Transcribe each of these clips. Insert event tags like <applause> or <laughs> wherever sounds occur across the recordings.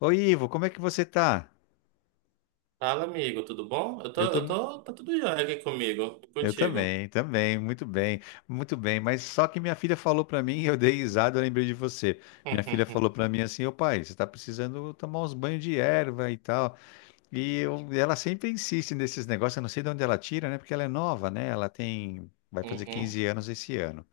Oi, Ivo, como é que você tá? Fala, amigo, tudo bom? Eu tô, Eu tô eu muito... tô, tá tudo jóia aqui comigo, e Eu contigo. também, também, muito bem, muito bem. Mas só que minha filha falou pra mim, <laughs> eu dei risada, eu lembrei de você. Minha filha falou <laughs> pra mim assim, ô pai, você tá precisando tomar uns banhos de erva e tal. Ela sempre insiste nesses negócios, eu não sei de onde ela tira, né? Porque ela é nova, né? Ela tem, vai fazer Uhum. 15 anos esse ano.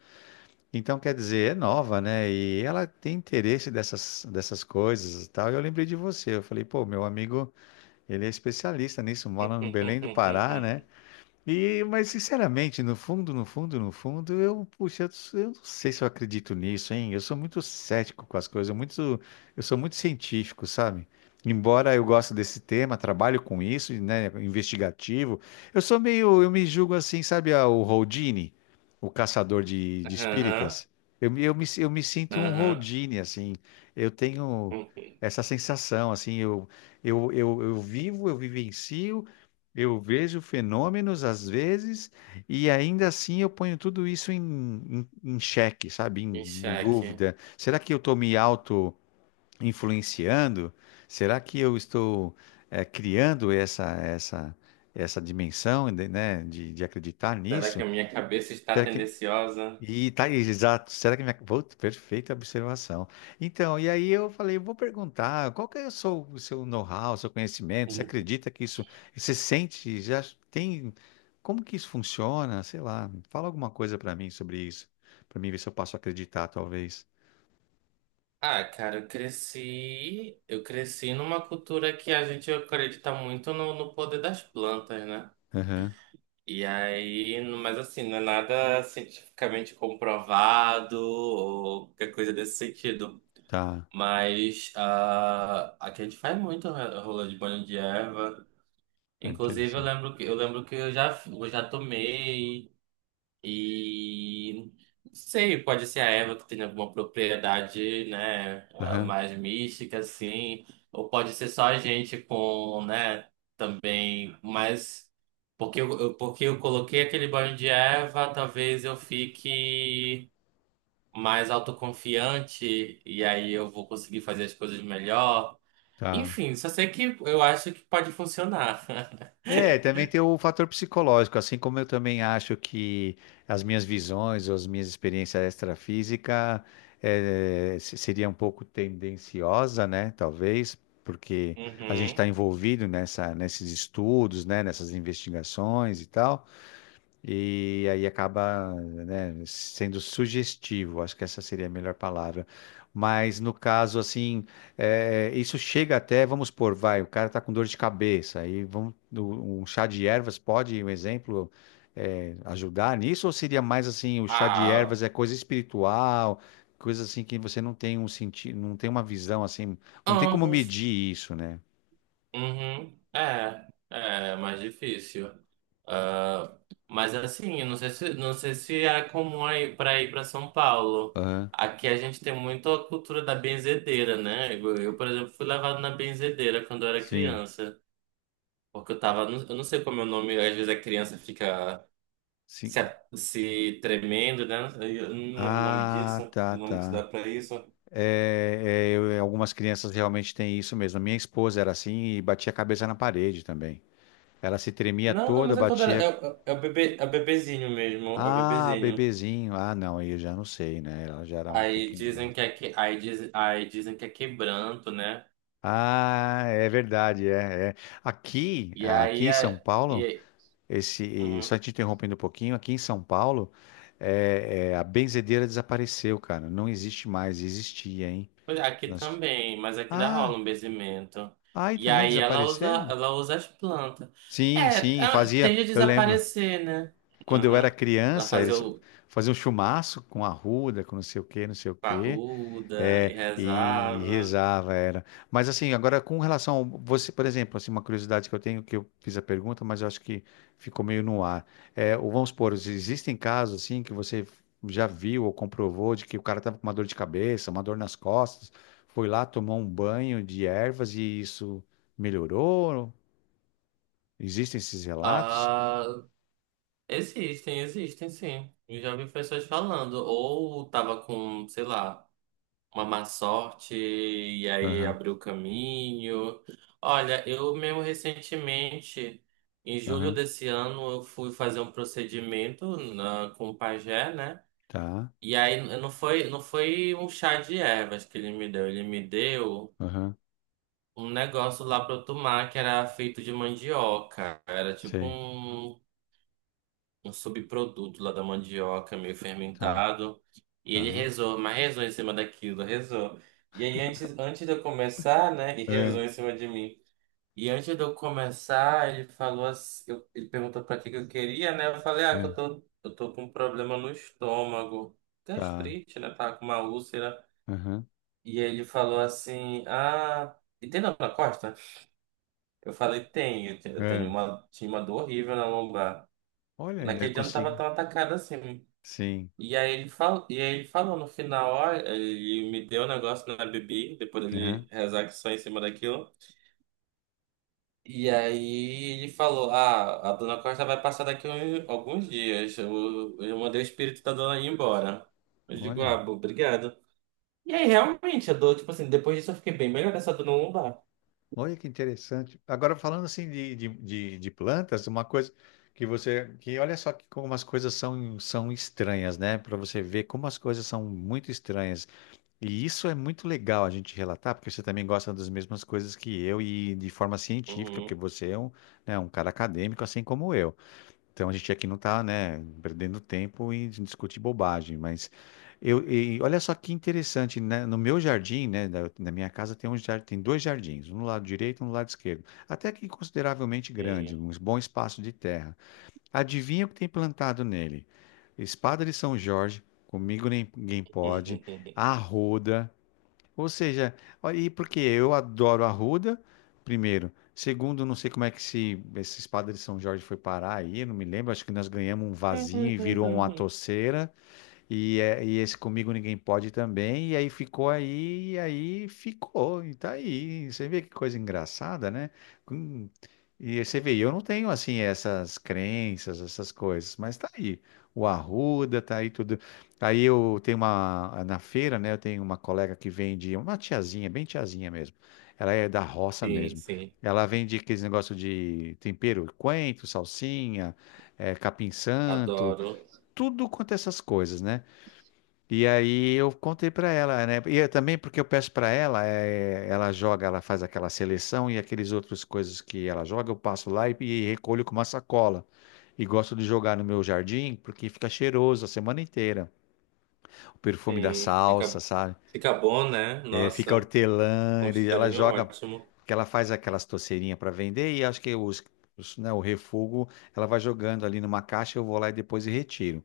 Então, quer dizer, é nova, né? E ela tem interesse dessas coisas e tal. E eu lembrei de você, eu falei, pô, meu amigo, ele é especialista nisso, mora no Belém do Pará, Uhum. né? E, mas sinceramente, no fundo, puxa, eu não sei se eu acredito nisso, hein? Eu sou muito cético com as coisas, muito, eu sou muito científico, sabe? Embora eu goste desse tema, trabalho com isso, né, investigativo, eu sou meio, eu me julgo assim, sabe, ah, o Houdini, o caçador de Aham, espíritas. Eu me sinto um aham. Houdini, assim. Eu tenho essa sensação, assim, eu vivo, eu vivencio, eu vejo fenômenos às vezes e ainda assim eu ponho tudo isso em xeque, sabe? Em Em xeque. dúvida. Será que eu estou me auto-influenciando? Será que eu estou criando essa dimensão, né, de acreditar Será que nisso? a minha cabeça está Será que, tendenciosa? e tá aí, exato. Será que minha. Pô, perfeita observação. Então, e aí eu falei, vou perguntar, qual que é o seu know-how, o seu conhecimento? Você Uhum. acredita que isso. Você sente, já tem. Como que isso funciona? Sei lá, fala alguma coisa pra mim sobre isso. Pra mim ver se eu posso acreditar, talvez. Ah, cara, eu cresci numa cultura que a gente acredita muito no poder das plantas, né? Aham, E aí, mas assim, não é nada cientificamente comprovado ou qualquer coisa desse sentido. tá. Mas aqui a gente faz muito rolê de banho de erva. É Inclusive, eu interessante. lembro que eu lembro que eu já tomei e não sei, pode ser a erva que tem alguma propriedade, né, Aham, mais mística, assim, ou pode ser só a gente com, né, também, mas porque eu coloquei aquele banho de erva, talvez eu fique mais autoconfiante e aí eu vou conseguir fazer as coisas melhor. tá. Enfim, só sei que eu acho que pode funcionar. <laughs> É, também tem o fator psicológico, assim como eu também acho que as minhas visões ou as minhas experiências extrafísicas seria um pouco tendenciosa, né? Talvez, porque a gente está Uhum. envolvido nesses estudos, né? Nessas investigações e tal. E aí acaba, né, sendo sugestivo, acho que essa seria a melhor palavra. Mas no caso, assim, é, isso chega até, vamos supor, vai, o cara está com dor de cabeça, aí vamos, um chá de ervas pode, um exemplo, é, ajudar nisso? Ou seria mais assim, o chá de ervas Ah, é coisa espiritual, coisa assim que você não tem um sentido, não tem uma visão assim, não tem como ambos. medir isso, né? Uhum. É, é mais difícil. Ah, mas assim, eu não sei se, não sei se é comum aí para ir para São Paulo. Aham. Aqui a gente tem muito a cultura da benzedeira, né? Por exemplo, fui levado na benzedeira quando eu era Sim, criança. Porque eu tava, eu não sei como é o nome, às vezes a criança fica sim. se, se tremendo, né? Eu não lembro o nome disso, Ah, o tá, nome que se dá tá. pra isso. É, é, algumas crianças realmente têm isso mesmo. A minha esposa era assim e batia a cabeça na parede também. Ela se tremia Não, não, toda, mas é quando era, batia. É o bebê, é o bebezinho mesmo, é o Ah, bebezinho. bebezinho. Ah, não, aí eu já não sei, né? Ela já era um Aí pouquinho dizem grande. que é, que, aí diz, aí dizem que é quebranto, né? Ah, é verdade, é, é. E Aqui aí em São é, Paulo, e, esse, e uhum. só te interrompendo um pouquinho, aqui em São Paulo, a benzedeira desapareceu, cara. Não existe mais, existia, hein? Pois é, aqui Nós- também, mas aqui ainda Ah, rola um benzimento. aí E também aí desapareceram? ela usa as plantas. Sim, É, sim, ah, fazia. tende a Eu lembro, desaparecer, né? quando eu era Uhum. Ela criança, fazia eles o faziam chumaço com arruda, com não sei o quê, não sei o quê, parruda e é, e rezava. rezava, era. Mas assim, agora com relação ao, você, por exemplo, assim, uma curiosidade que eu tenho, que eu fiz a pergunta, mas eu acho que ficou meio no ar. É, ou vamos supor, existem casos assim que você já viu ou comprovou de que o cara estava com uma dor de cabeça, uma dor nas costas, foi lá, tomou um banho de ervas e isso melhorou? Existem esses relatos? Ah, existem, existem sim. Eu já vi pessoas falando. Ou tava com, sei lá, uma má sorte e aí Aham. abriu o caminho. Olha, eu mesmo recentemente, em julho Aham, desse ano, eu fui fazer um procedimento na, com o pajé, né? tá. E aí não foi, não foi um chá de ervas que ele me deu. Ele me deu Aham, um negócio lá pra eu tomar que era feito de mandioca. Era tipo sei, um. Um subproduto lá da mandioca meio tá, fermentado. E ele tá, rezou, mas rezou em cima daquilo, rezou. E aí, antes, antes de eu começar, né? E rezou é, em cima de mim. E antes de eu começar, ele falou assim, ele perguntou pra que que eu queria, né? Eu falei, ah, que é, eu tô com um problema no estômago. tá, Gastrite, né? Tava com uma úlcera. aham, E aí ele falou assim, ah, e tem dor na costa? Eu falei, tem, eu tenho é. uma, tinha uma dor horrível na lombar. Olha, ainda Naquele dia eu não tava consegui. tão atacada assim. Sim, E aí ele falou no final, ó, ele me deu um negócio na bebida, depois ele aham. rezar que só em cima daquilo. E aí ele falou, ah, a dona Costa vai passar daqui alguns dias. Eu mandei o espírito da dona ir embora. Eu digo, ah, Olha, obrigado. E aí realmente, eu dou, tipo assim, depois disso eu fiquei bem melhor dessa dona não dá. olha que interessante. Agora, falando assim de plantas, uma coisa que você, que olha só que como as coisas são, são estranhas, né? Para você ver como as coisas são muito estranhas. E isso é muito legal a gente relatar, porque você também gosta das mesmas coisas que eu e de forma científica, porque Uhum, você é um, né, um cara acadêmico, assim como eu. Então a gente aqui não está, né, perdendo tempo em discutir bobagem, mas eu, e olha só que interessante, né? No meu jardim, né, na minha casa tem tem dois jardins, um no lado direito e um no lado esquerdo, até que consideravelmente grande, sim. um bom espaço de terra. Adivinha o que tem plantado nele? Espada de São Jorge, comigo ninguém pode, <laughs> arruda, ou seja, ó, e porque eu adoro a arruda, primeiro. Segundo, não sei como é que se esse espada de São Jorge foi parar aí, não me lembro. Acho que nós ganhamos um vazio e virou uma toceira. E esse Comigo Ninguém Pode também, e aí ficou, e tá aí. Você vê que coisa engraçada, né? Hum. E você vê, eu não tenho assim essas crenças, essas coisas, mas tá aí. O arruda, tá aí tudo. Aí eu tenho uma, na feira, né? Eu tenho uma colega que vende, uma tiazinha, bem tiazinha mesmo. Ela é da roça Sim, mesmo. sim. Ela vende aqueles negócio de tempero, coentro, salsinha, capim-santo, Adoro. tudo quanto é essas coisas, né? E aí eu contei pra ela, né? E eu também porque eu peço pra ela, ela joga, ela faz aquela seleção e aqueles outros coisas que ela joga, eu passo lá e recolho com uma sacola. E gosto de jogar no meu jardim porque fica cheiroso a semana inteira. O perfume da Sim, salsa, fica, sabe? fica bom, né? Fica Nossa. hortelã, Com ela cheirinho joga, ótimo. que ela faz aquelas toceirinhas para vender e acho que né, o refúgio ela vai jogando ali numa caixa, eu vou lá e depois retiro.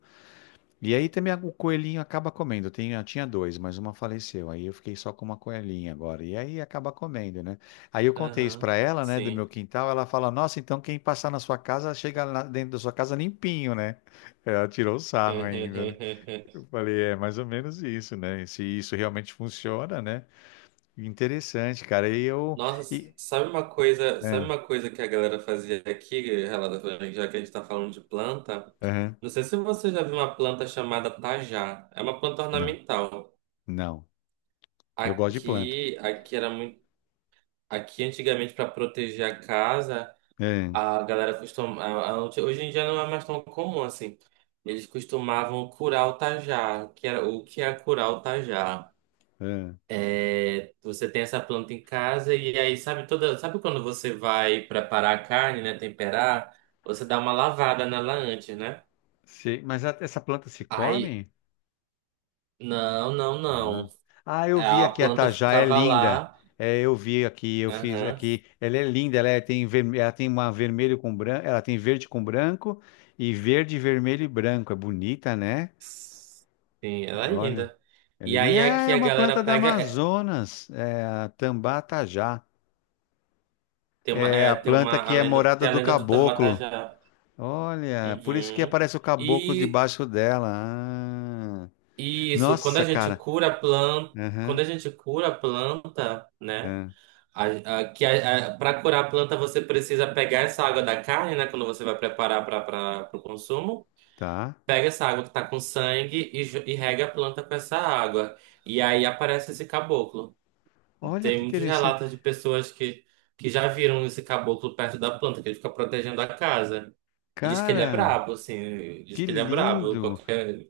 E aí também o coelhinho acaba comendo. Eu tinha dois, mas uma faleceu. Aí eu fiquei só com uma coelhinha agora. E aí acaba comendo, né? Aí eu contei isso Aham, pra ela, né, do meu sim. quintal. Ela fala: Nossa, então quem passar na sua casa chega lá dentro da sua casa limpinho, né? É, ela tirou o sarro ainda, né? <laughs> Eu falei: é mais ou menos isso, né? Se isso realmente funciona, né? Interessante, cara. E eu. Nossa, E... sabe Ah, uma coisa que a galera fazia aqui, relata já que a gente tá falando de planta? aham. Não sei se você já viu uma planta chamada tajá. É uma planta Não, ornamental. não. Eu gosto de planta. Aqui, aqui era muito, aqui antigamente para proteger a casa, Ah, a galera costumava, hoje em dia não é mais tão comum assim. Eles costumavam curar o tajá, que era o que é curar o tajá? ah. Você tem essa planta em casa e aí sabe toda, sabe quando você vai preparar a carne, né, temperar, você dá uma lavada nela antes, né? Essa planta se Aí, come? não, não, Ah. não. Ah, eu É, vi a aqui a planta Tajá, é ficava linda. lá. É, eu vi aqui, eu fiz Aham. aqui. Ela é linda, tem, ela tem uma vermelho com branco, ela tem verde com branco e verde, vermelho e branco. É bonita, né? Sim, ela é Olha. linda. E aí Ah, aqui é a uma galera planta da pega, Amazonas, é a Tambá Tajá. É a é, tem planta uma a que é lenda, morada tem a do lenda do caboclo. Tamatajá. Olha, por isso que Uhum. aparece o caboclo E, debaixo dela. Ah. e isso, Nossa, cara. Quando Aham, a gente cura a planta, né? é, A- que para curar a planta, você precisa pegar essa água da carne, né? Quando você vai preparar para o consumo, tá. pega essa água que tá com sangue e, e rega a planta com essa água. E aí aparece esse caboclo. Olha que Tem muitos interessante. relatos de pessoas que já viram esse caboclo perto da planta, que ele fica protegendo a casa. E diz que ele é Cara, brabo, assim. Diz que que ele é brabo. lindo! Qualquer.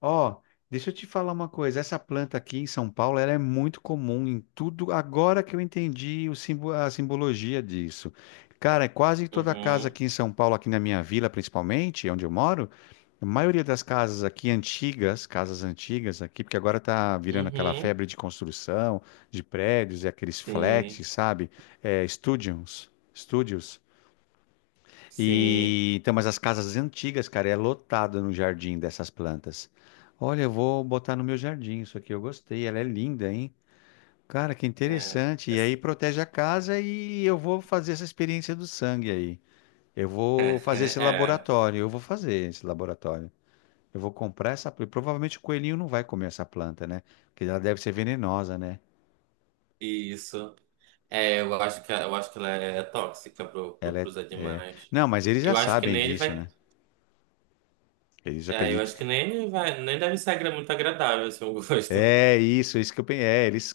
Ó, deixa eu te falar uma coisa. Essa planta aqui em São Paulo, ela é muito comum em tudo. Agora que eu entendi o a simbologia disso. Cara, é quase toda casa Uhum, aqui em São Paulo, aqui na minha vila principalmente, onde eu moro, a maioria das casas aqui antigas, casas antigas aqui, porque agora tá virando aquela uhum, febre de construção, de prédios e aqueles flats, sim, sabe? É, studios, sim. e então, mas as casas antigas, cara, é lotada no jardim dessas plantas. Olha, eu vou botar no meu jardim isso aqui, eu gostei, ela é linda, hein? Cara, que É, interessante. E aí protege a casa e eu vou fazer essa experiência do sangue aí. Eu é, vou fazer esse <laughs> é, laboratório, eu vou fazer esse laboratório. Eu vou comprar essa planta. Provavelmente o coelhinho não vai comer essa planta, né? Porque ela deve ser venenosa, né? isso. É, eu acho que ela é tóxica Ela é, pros é... animais. Não, mas eles já Eu acho que sabem nem ele disso, vai. né? Eles É, eu acreditam. acho que nem ele vai. Nem deve ser muito agradável, assim, o gosto. É isso que eu pensei. É, eles,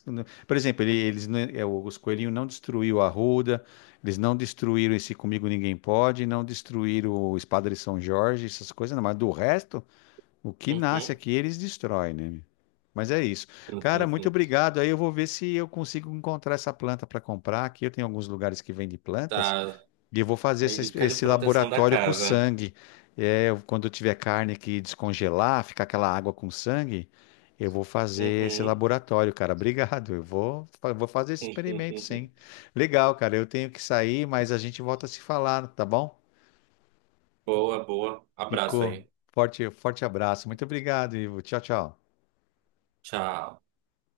por exemplo, ele- eles, não- é, os coelhinhos não destruíram a arruda, eles não destruíram esse Comigo Ninguém Pode, não destruíram o Espada de São Jorge, essas coisas, não, mas do resto, o que nasce Uhum. aqui eles destroem, né? meu? Mas é isso. Cara, muito obrigado. Aí eu vou ver se eu consigo encontrar essa planta para comprar. Aqui eu tenho alguns lugares que vendem <laughs> plantas. Tá. E eu vou fazer É dica de esse proteção da laboratório com o casa. sangue. Quando eu tiver carne que descongelar, ficar aquela água com sangue, eu vou fazer esse Uhum. laboratório, cara. Obrigado. Eu vou, vou fazer esse experimento, sim. <laughs> Legal, cara. Eu tenho que sair, mas a gente volta a se falar, tá bom? Boa, boa. Abraço Ficou. aí. Forte, forte abraço. Muito obrigado, Ivo. Tchau, tchau. Tchau.